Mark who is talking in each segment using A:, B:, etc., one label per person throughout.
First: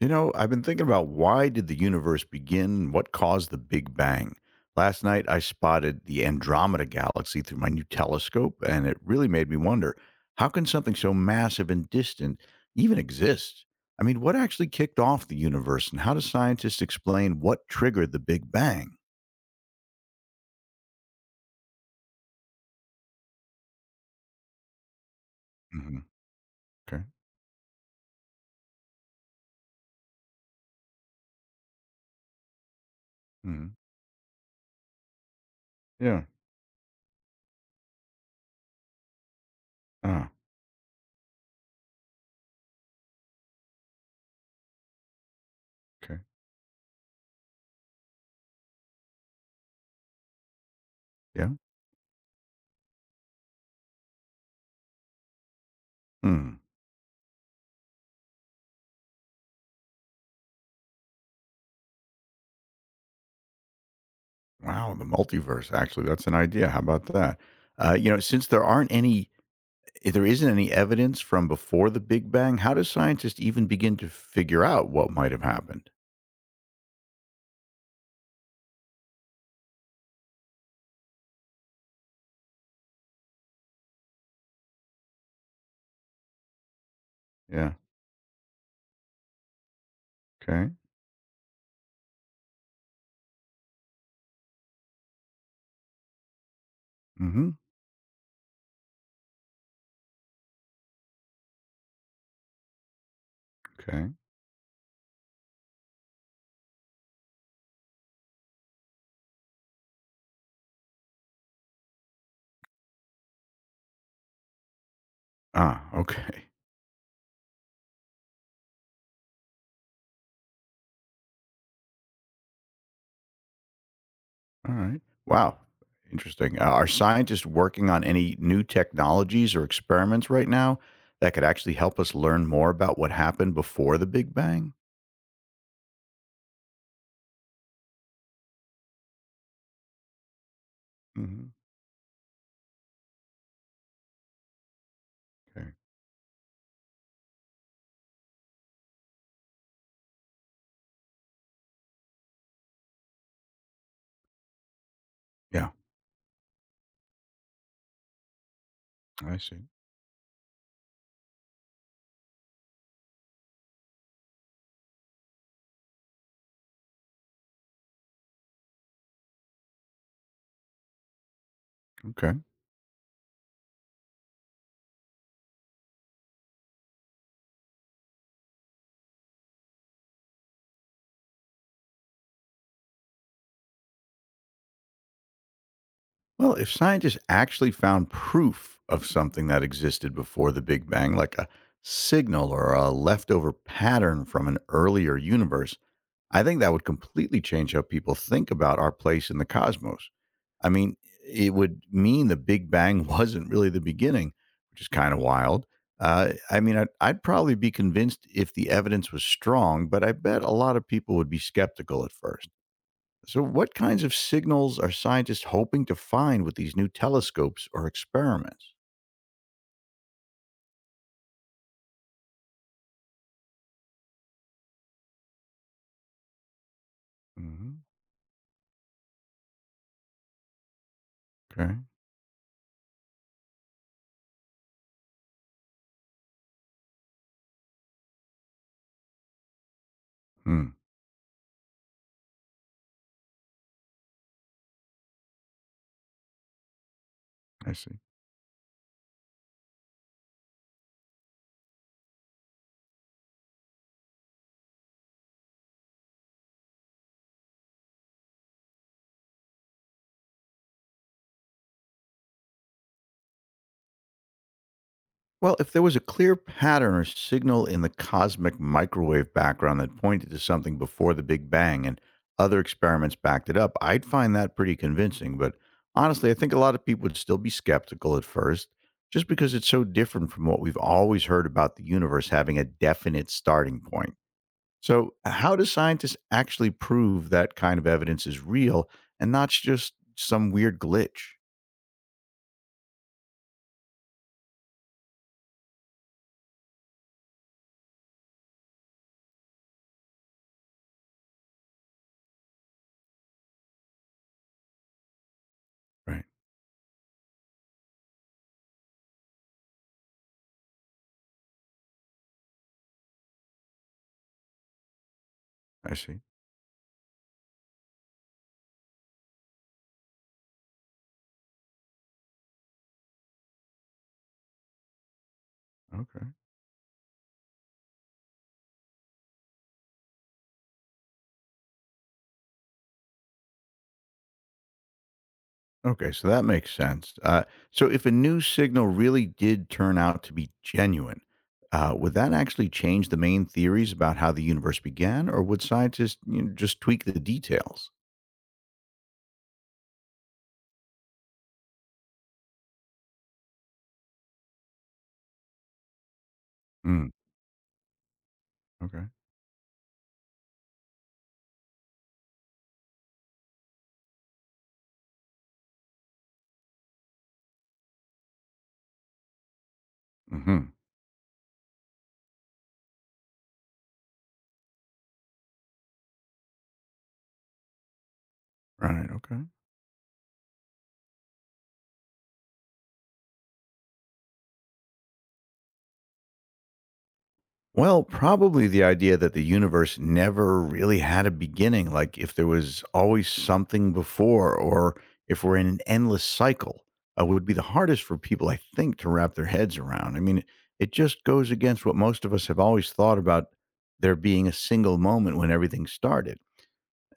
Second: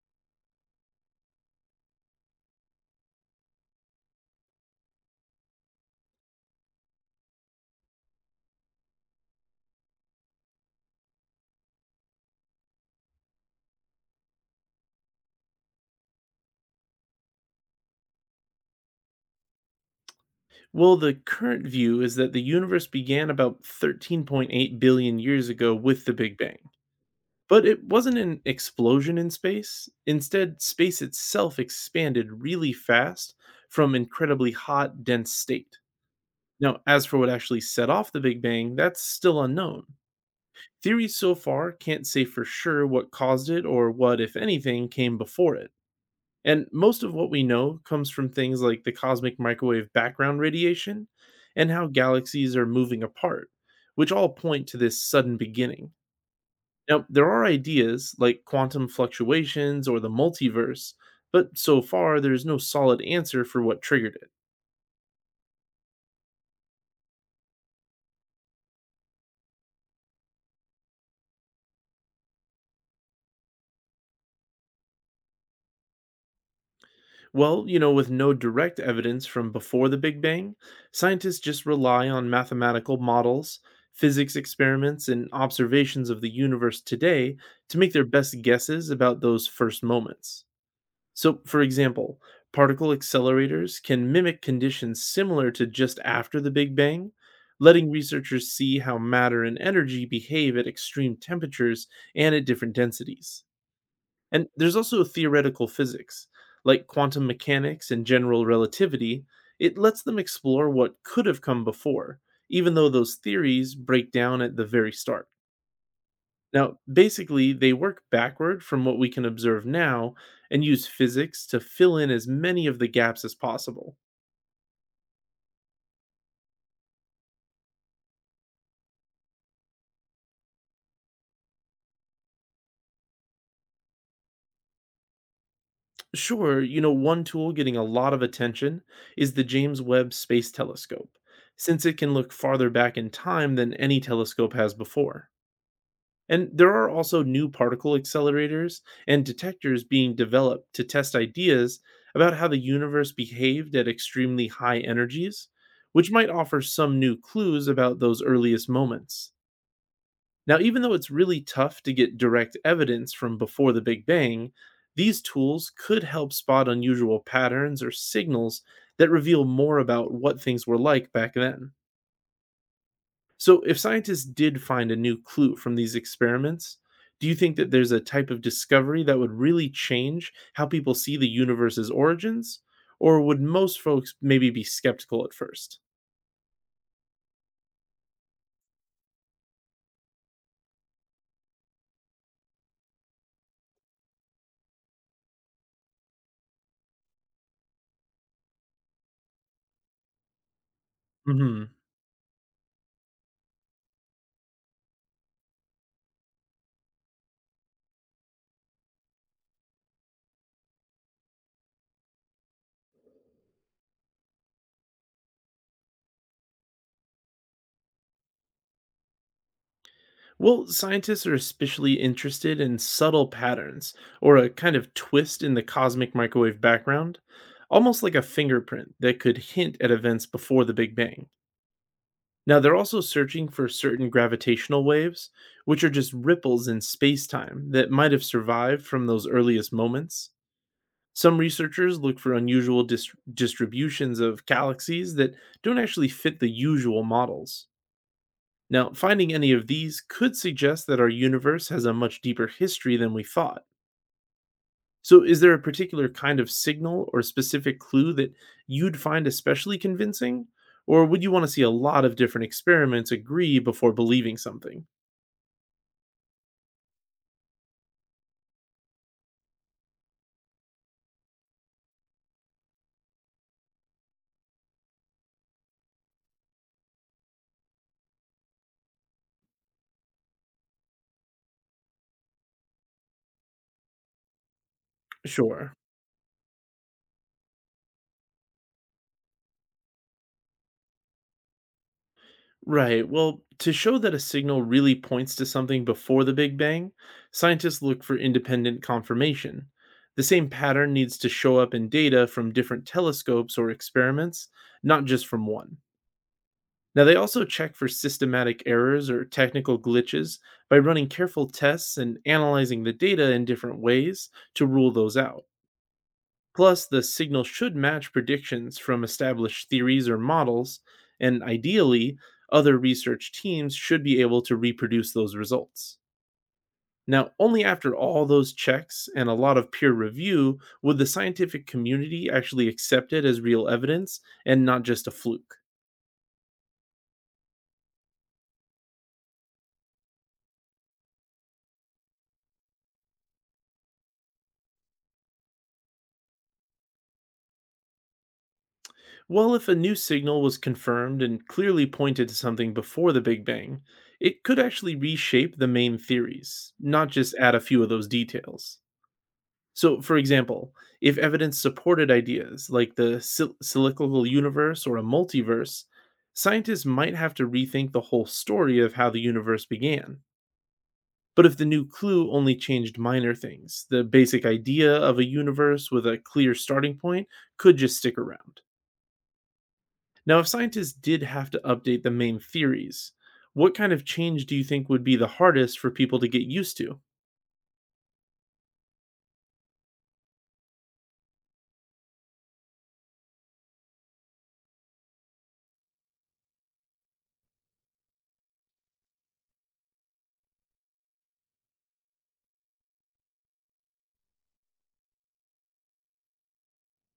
A: I've been thinking about why did the universe begin, and what caused the Big Bang? Last night I spotted the Andromeda galaxy through my new telescope, and it really made me wonder, how can something so massive and distant even exist? I mean, what actually kicked off the universe, and how do scientists explain what triggered the Big Bang?
B: Well, the current view is that the universe began about 13.8 billion years ago
A: Hmm.
B: with the Big Bang.
A: Okay.
B: But it wasn't an explosion in space. Instead, space itself expanded really fast
A: Hmm.
B: from incredibly hot, dense state.
A: Yeah.
B: Now, as for what actually set off the Big Bang, that's still unknown.
A: Ah,
B: Theories so far can't say for sure what caused it or what, if anything, came before it.
A: okay.
B: And most of what we know comes from things like the cosmic microwave background radiation
A: Yeah.
B: and how galaxies are moving apart, which all point to this sudden beginning.
A: Hmm.
B: Now, there are ideas like quantum fluctuations or the multiverse, but so far there's no solid answer for what triggered it.
A: Wow, the multiverse actually. That's an idea. How about that? Since there aren't any If there isn't any evidence from before the Big Bang, how do scientists even begin to figure out what might have happened?
B: Well, you know, with no direct evidence from before the Big Bang, scientists just rely on mathematical models, physics experiments, and observations of the universe today
A: Yeah.
B: to make their best guesses about those first moments.
A: Okay.
B: So, for example, particle accelerators can mimic conditions similar to just after the Big Bang,
A: Mm-hmm.
B: letting researchers see how matter and energy behave at extreme temperatures and at different densities.
A: Okay.
B: And there's also theoretical physics, like quantum mechanics and general relativity. It lets them explore what could have come before, even though those theories break down at the very start.
A: Ah, okay.
B: Now, basically, they work backward from what we can observe now and use physics to fill in as many of the gaps as possible.
A: All right. Wow. Interesting. Are scientists working on any new technologies or experiments right now that could actually help us learn more about what happened before the Big Bang?
B: Sure, you know, one tool getting a lot of attention is the James Webb Space Telescope,
A: Hmm.
B: since it can look farther back in time than any telescope has before.
A: Okay.
B: And there are also new particle accelerators and detectors being developed to test ideas about how the universe behaved at extremely high energies,
A: Yeah.
B: which might offer some new clues about those earliest moments.
A: I see.
B: Now, even though it's really tough to get direct evidence from before the Big Bang, these tools could help spot unusual patterns or signals that reveal more about what things were like back then.
A: Okay.
B: So, if scientists did find a new clue from these experiments, do you think that there's a type of discovery that would really change how people see the universe's origins? Or would most folks maybe be skeptical at first?
A: Well, if scientists actually found proof of something that existed before the Big Bang, like a signal or a leftover pattern from an earlier universe, I think that would completely change how people think about our place in the cosmos. I mean, it
B: Hmm.
A: would mean the Big Bang wasn't really the beginning, which is kind of wild. I mean, I'd probably be convinced if the evidence was strong, but I bet a lot of people would be skeptical at first. So, what kinds of signals are scientists hoping to find with these new telescopes or experiments?
B: Well, scientists are especially interested in subtle patterns or a kind of twist in the cosmic microwave background,
A: Hmm.
B: almost like a fingerprint that could hint at events before the Big Bang.
A: Okay.
B: Now, they're also searching for certain gravitational waves, which are just ripples in space time that might have survived from those earliest moments.
A: Hmm.
B: Some researchers look for unusual distributions of galaxies that don't actually fit the usual models.
A: I see.
B: Now, finding any of these could suggest that our universe has a much deeper history than we thought. So, is there a particular kind of signal or specific clue that you'd find especially convincing? Or would you want to see a lot of different experiments agree before believing something?
A: Well, if there was a clear pattern or signal in the cosmic microwave background that pointed to something before the Big Bang and other experiments backed it up, I'd find that pretty convincing. But honestly, I think a lot of people would still be skeptical at first, just because it's so different from what we've always heard about the universe having a definite starting point. So, how do
B: Sure.
A: scientists actually prove that kind of evidence is real and not just some weird glitch?
B: Right. Well, to show that a signal really points to something before the Big Bang, scientists look for independent confirmation. The same pattern needs to show up in data from different telescopes or experiments, not just from one.
A: Right.
B: Now, they also check for systematic errors or technical glitches by running careful tests and analyzing the data in different ways to rule those out.
A: I see.
B: Plus, the signal should match predictions from established theories or models, and ideally, other research teams should be able to reproduce those results.
A: Okay.
B: Now, only after all those checks and a lot of peer review would the scientific community actually accept it as real evidence and not just a fluke.
A: Okay. So that makes sense. So, if a new signal really did turn out to be genuine, would that actually change the main theories about how the universe began, or would scientists just tweak the details?
B: Well, if a new signal was confirmed and clearly pointed to something before the Big Bang, it could actually reshape the main theories, not
A: Mm,
B: just add a few of those details.
A: okay.
B: So, for example, if evidence supported ideas like the cyclical universe or a multiverse, scientists might have to rethink the whole story of how the universe began.
A: Hmm.
B: But if the new clue only changed minor things, the basic idea of a universe with a clear starting point could just stick around.
A: Right. Okay.
B: Now, if scientists did have to update the main theories, what kind of change do you think would be the hardest for people to get used to?
A: Well, probably the idea that the universe never really had a beginning, like if there was always something before, or if we're in an endless cycle, would be the hardest for people, I think, to wrap their heads around. I mean, it just goes against what most of us have always thought about there being a single moment when everything started.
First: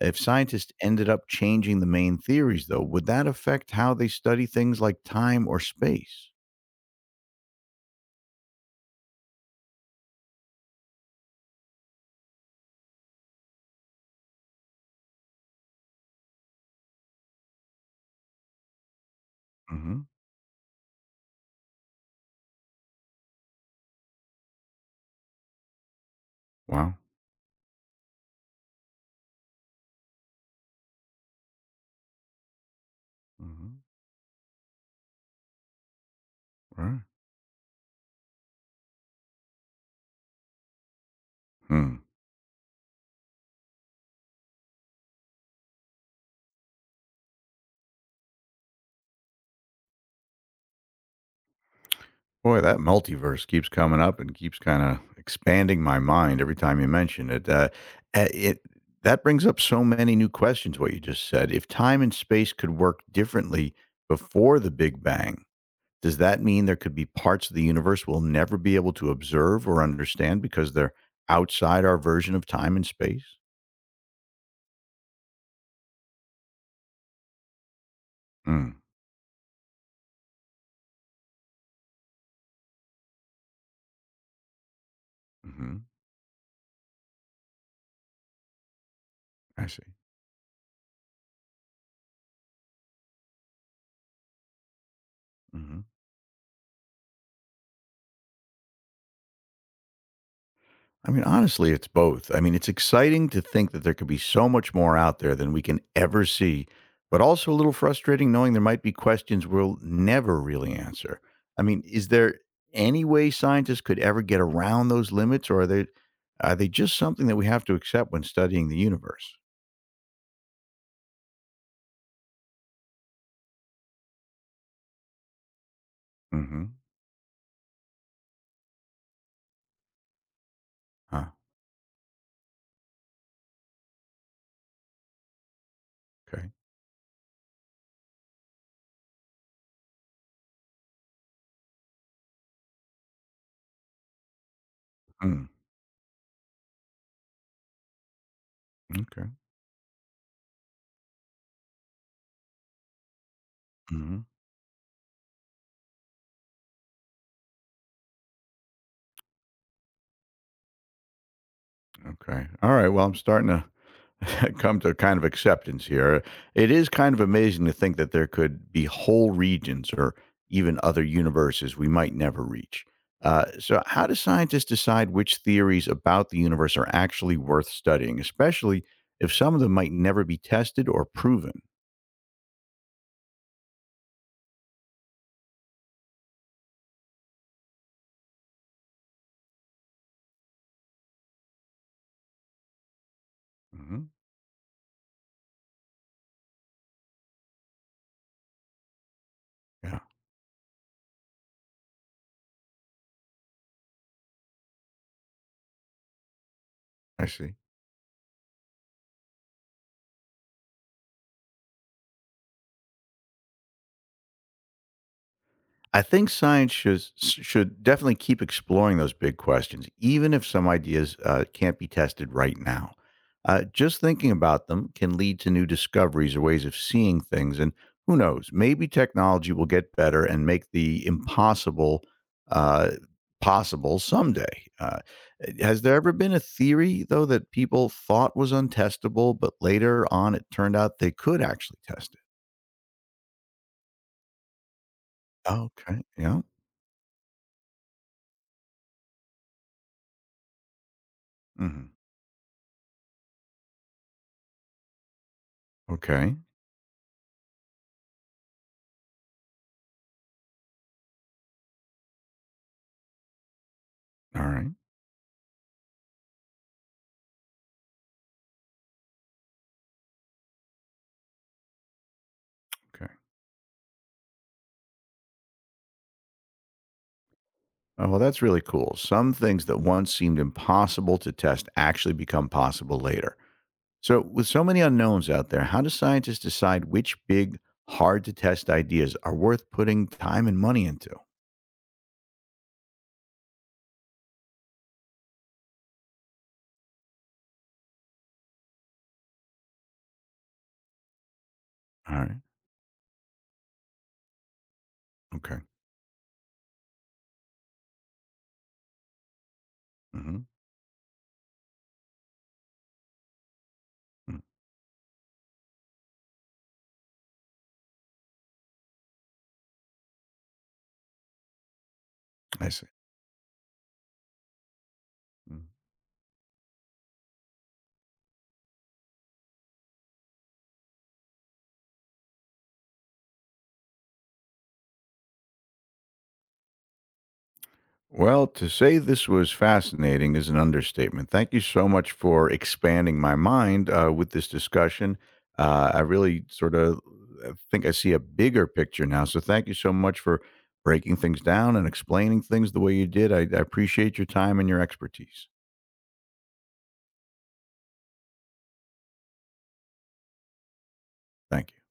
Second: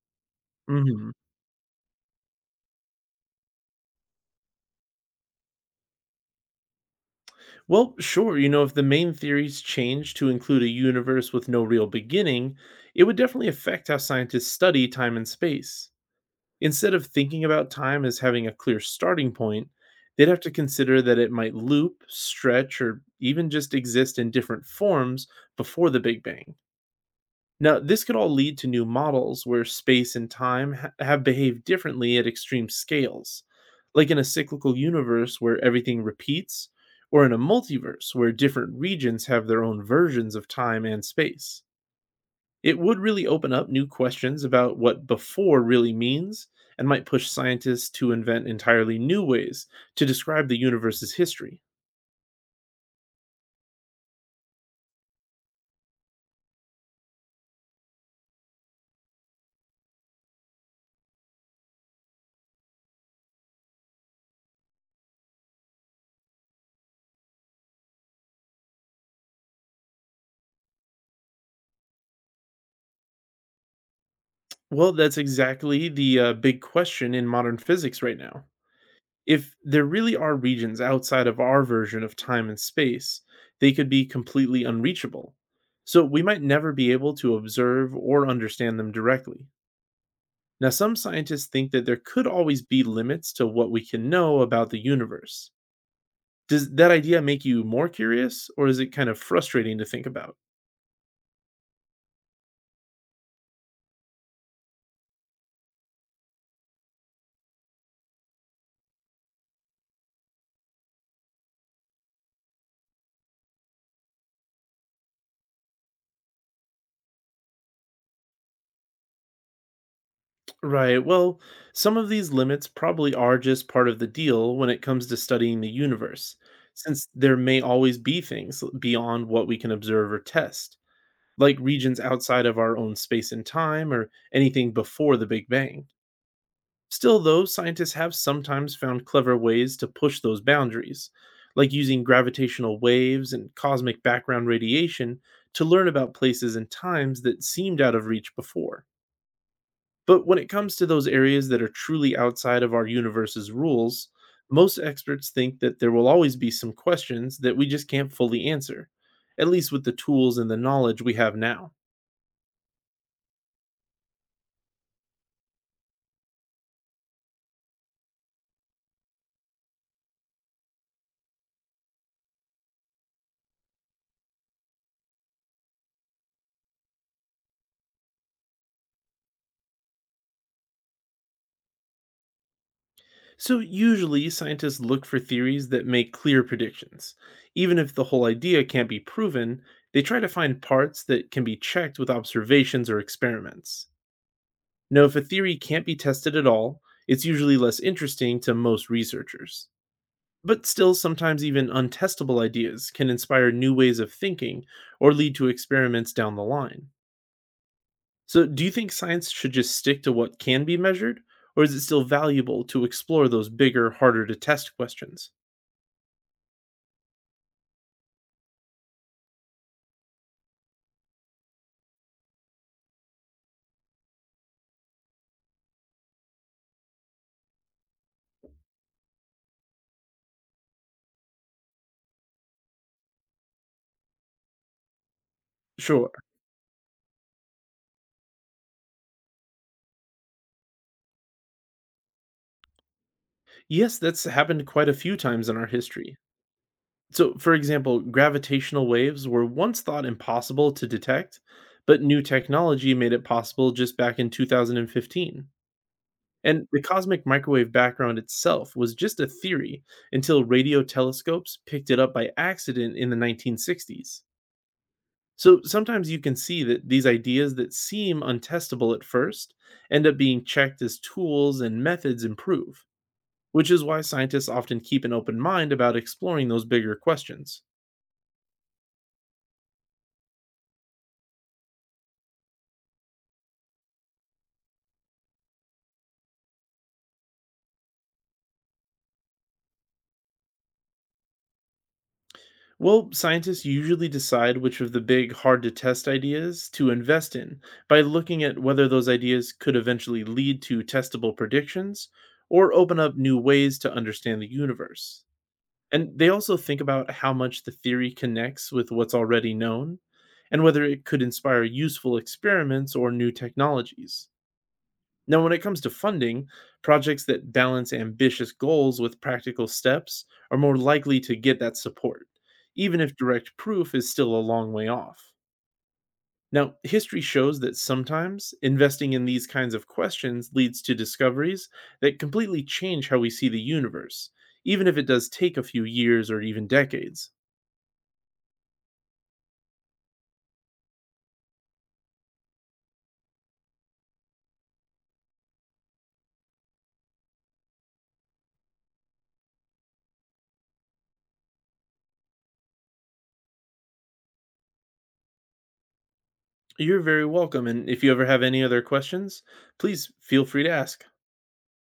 A: If scientists ended
B: Hmm.
A: up changing the main theories, though, would that affect how they study things like time or space?
B: Well, sure, you know, if the main theories change to include a universe with no real beginning, it would definitely affect how scientists study time and space. Instead of thinking about time as having a clear starting point,
A: Hmm.
B: they'd have to consider that it might loop, stretch, or even just exist in different forms before the Big Bang.
A: Wow.
B: Now, this could all lead to new models where space and time have behaved differently at extreme scales,
A: Hmm.
B: like in a cyclical universe where everything repeats,
A: Right.
B: or in a multiverse where different regions have their own versions of time and space.
A: Hmm.
B: It would really open up new questions about what before really means and might push scientists to invent entirely new ways to describe the universe's history.
A: Boy, that multiverse keeps coming up and keeps kinda expanding my mind every time you mention it. Eh, it that brings up so many new questions, what you just said. If time and space could work differently before the Big Bang, does that mean there could be parts of the universe we'll never be able to observe or understand because they're outside our version of time and space?
B: Well, that's exactly the big question in modern physics right now.
A: Mm,
B: If there really are regions outside of our version of time and space, they could be completely unreachable.
A: mhm.
B: So we might never be able to observe or understand them directly.
A: I see.
B: Now, some scientists think that there could always be limits to what we can know about the universe.
A: Mhm.
B: Does that idea make you more curious, or is it kind of frustrating to think about?
A: I mean, honestly, it's both. I mean, it's exciting to think that there could be so much more out there than we can ever see, but also a little frustrating knowing there might be questions we'll never really answer. I mean, is there any way scientists could ever get around those limits, or are they just something that we have to accept when studying the universe?
B: Right. Well, some of these limits probably are just part of the deal when it comes to studying the universe,
A: Hmm.
B: since there may always be things beyond what we can observe or test,
A: Huh.
B: like regions outside of our own space and time or anything before the Big Bang.
A: Okay.
B: Still, though, scientists have sometimes found clever ways to push those boundaries, like using gravitational waves and cosmic background radiation
A: Mm,
B: to learn about places and times that seemed out of reach before.
A: okay.
B: But when it comes to those areas that are truly outside of our universe's rules,
A: Hmm.
B: most experts think that there will always be some questions that we just can't fully answer, at least with the tools and the knowledge we have now.
A: Okay. All right. Well, I'm starting to come to kind of acceptance here. It is kind of amazing to think that there could be whole regions or even other universes we might never reach. So, how do scientists decide which theories about the universe are actually worth studying, especially if some of them might never be tested or proven?
B: So, usually, scientists look for theories that make clear predictions. Even if the whole idea can't be proven, they try to find parts that can be checked with observations or experiments.
A: Hmm.
B: Now, if a theory can't be tested at all, it's usually less interesting to most researchers.
A: Yeah,
B: But still, sometimes even untestable ideas can inspire new ways of thinking or lead to experiments down the line.
A: I see.
B: So, do you think science should just stick to what can be measured, or is it still valuable to explore those bigger, harder to test questions?
A: I think science should definitely keep exploring those big questions, even if some ideas can't be tested right now. Just thinking about them can lead to new discoveries or ways of seeing things, and who knows? Maybe technology will get better and make the impossible uh, possible someday. Has there ever
B: Sure.
A: been a theory though that people thought was untestable, but later on it turned out they could actually test
B: Yes, that's happened quite a few times
A: it?
B: in our
A: Okay.
B: history.
A: Yeah.
B: So, for example, gravitational waves were once thought impossible to detect,
A: Hmm.
B: but new technology made it possible just back in 2015.
A: Okay.
B: And the cosmic microwave background itself was just a theory until radio telescopes picked it up by accident in the 1960s.
A: All right.
B: So sometimes you can see that these ideas that seem untestable at first end up being checked as tools and methods improve,
A: Okay.
B: which is why scientists often keep an open mind about exploring those bigger questions.
A: Oh, well, that's really cool. Some things that once seemed impossible to test actually become possible later. So, with so many unknowns out there, how do scientists decide which big, hard to test ideas are worth putting time and money into?
B: Well, scientists usually decide which of the big, hard to test ideas to invest in by looking at whether those ideas could eventually lead to testable predictions
A: All right.
B: or open up new ways to understand the universe.
A: Okay.
B: And they also think about how much the theory connects with what's already known
A: Hmm.
B: and whether it could inspire useful experiments or new technologies. Now, when it comes to funding, projects that balance ambitious goals with practical steps are more likely to get that support,
A: I see.
B: even if direct proof is still a long way off. Now, history shows that sometimes investing in these kinds of questions leads to discoveries that completely change how we see the universe, even if it does take a few years or even decades.
A: Well, to say this was fascinating is an understatement. Thank you so much for expanding my mind with this discussion. I really sort of think I see a bigger picture now. So thank you so much for breaking things down and explaining things the way you did. I appreciate your time and your expertise.
B: You're very welcome, and if you ever have any other questions, please feel free to ask.
A: Thank you.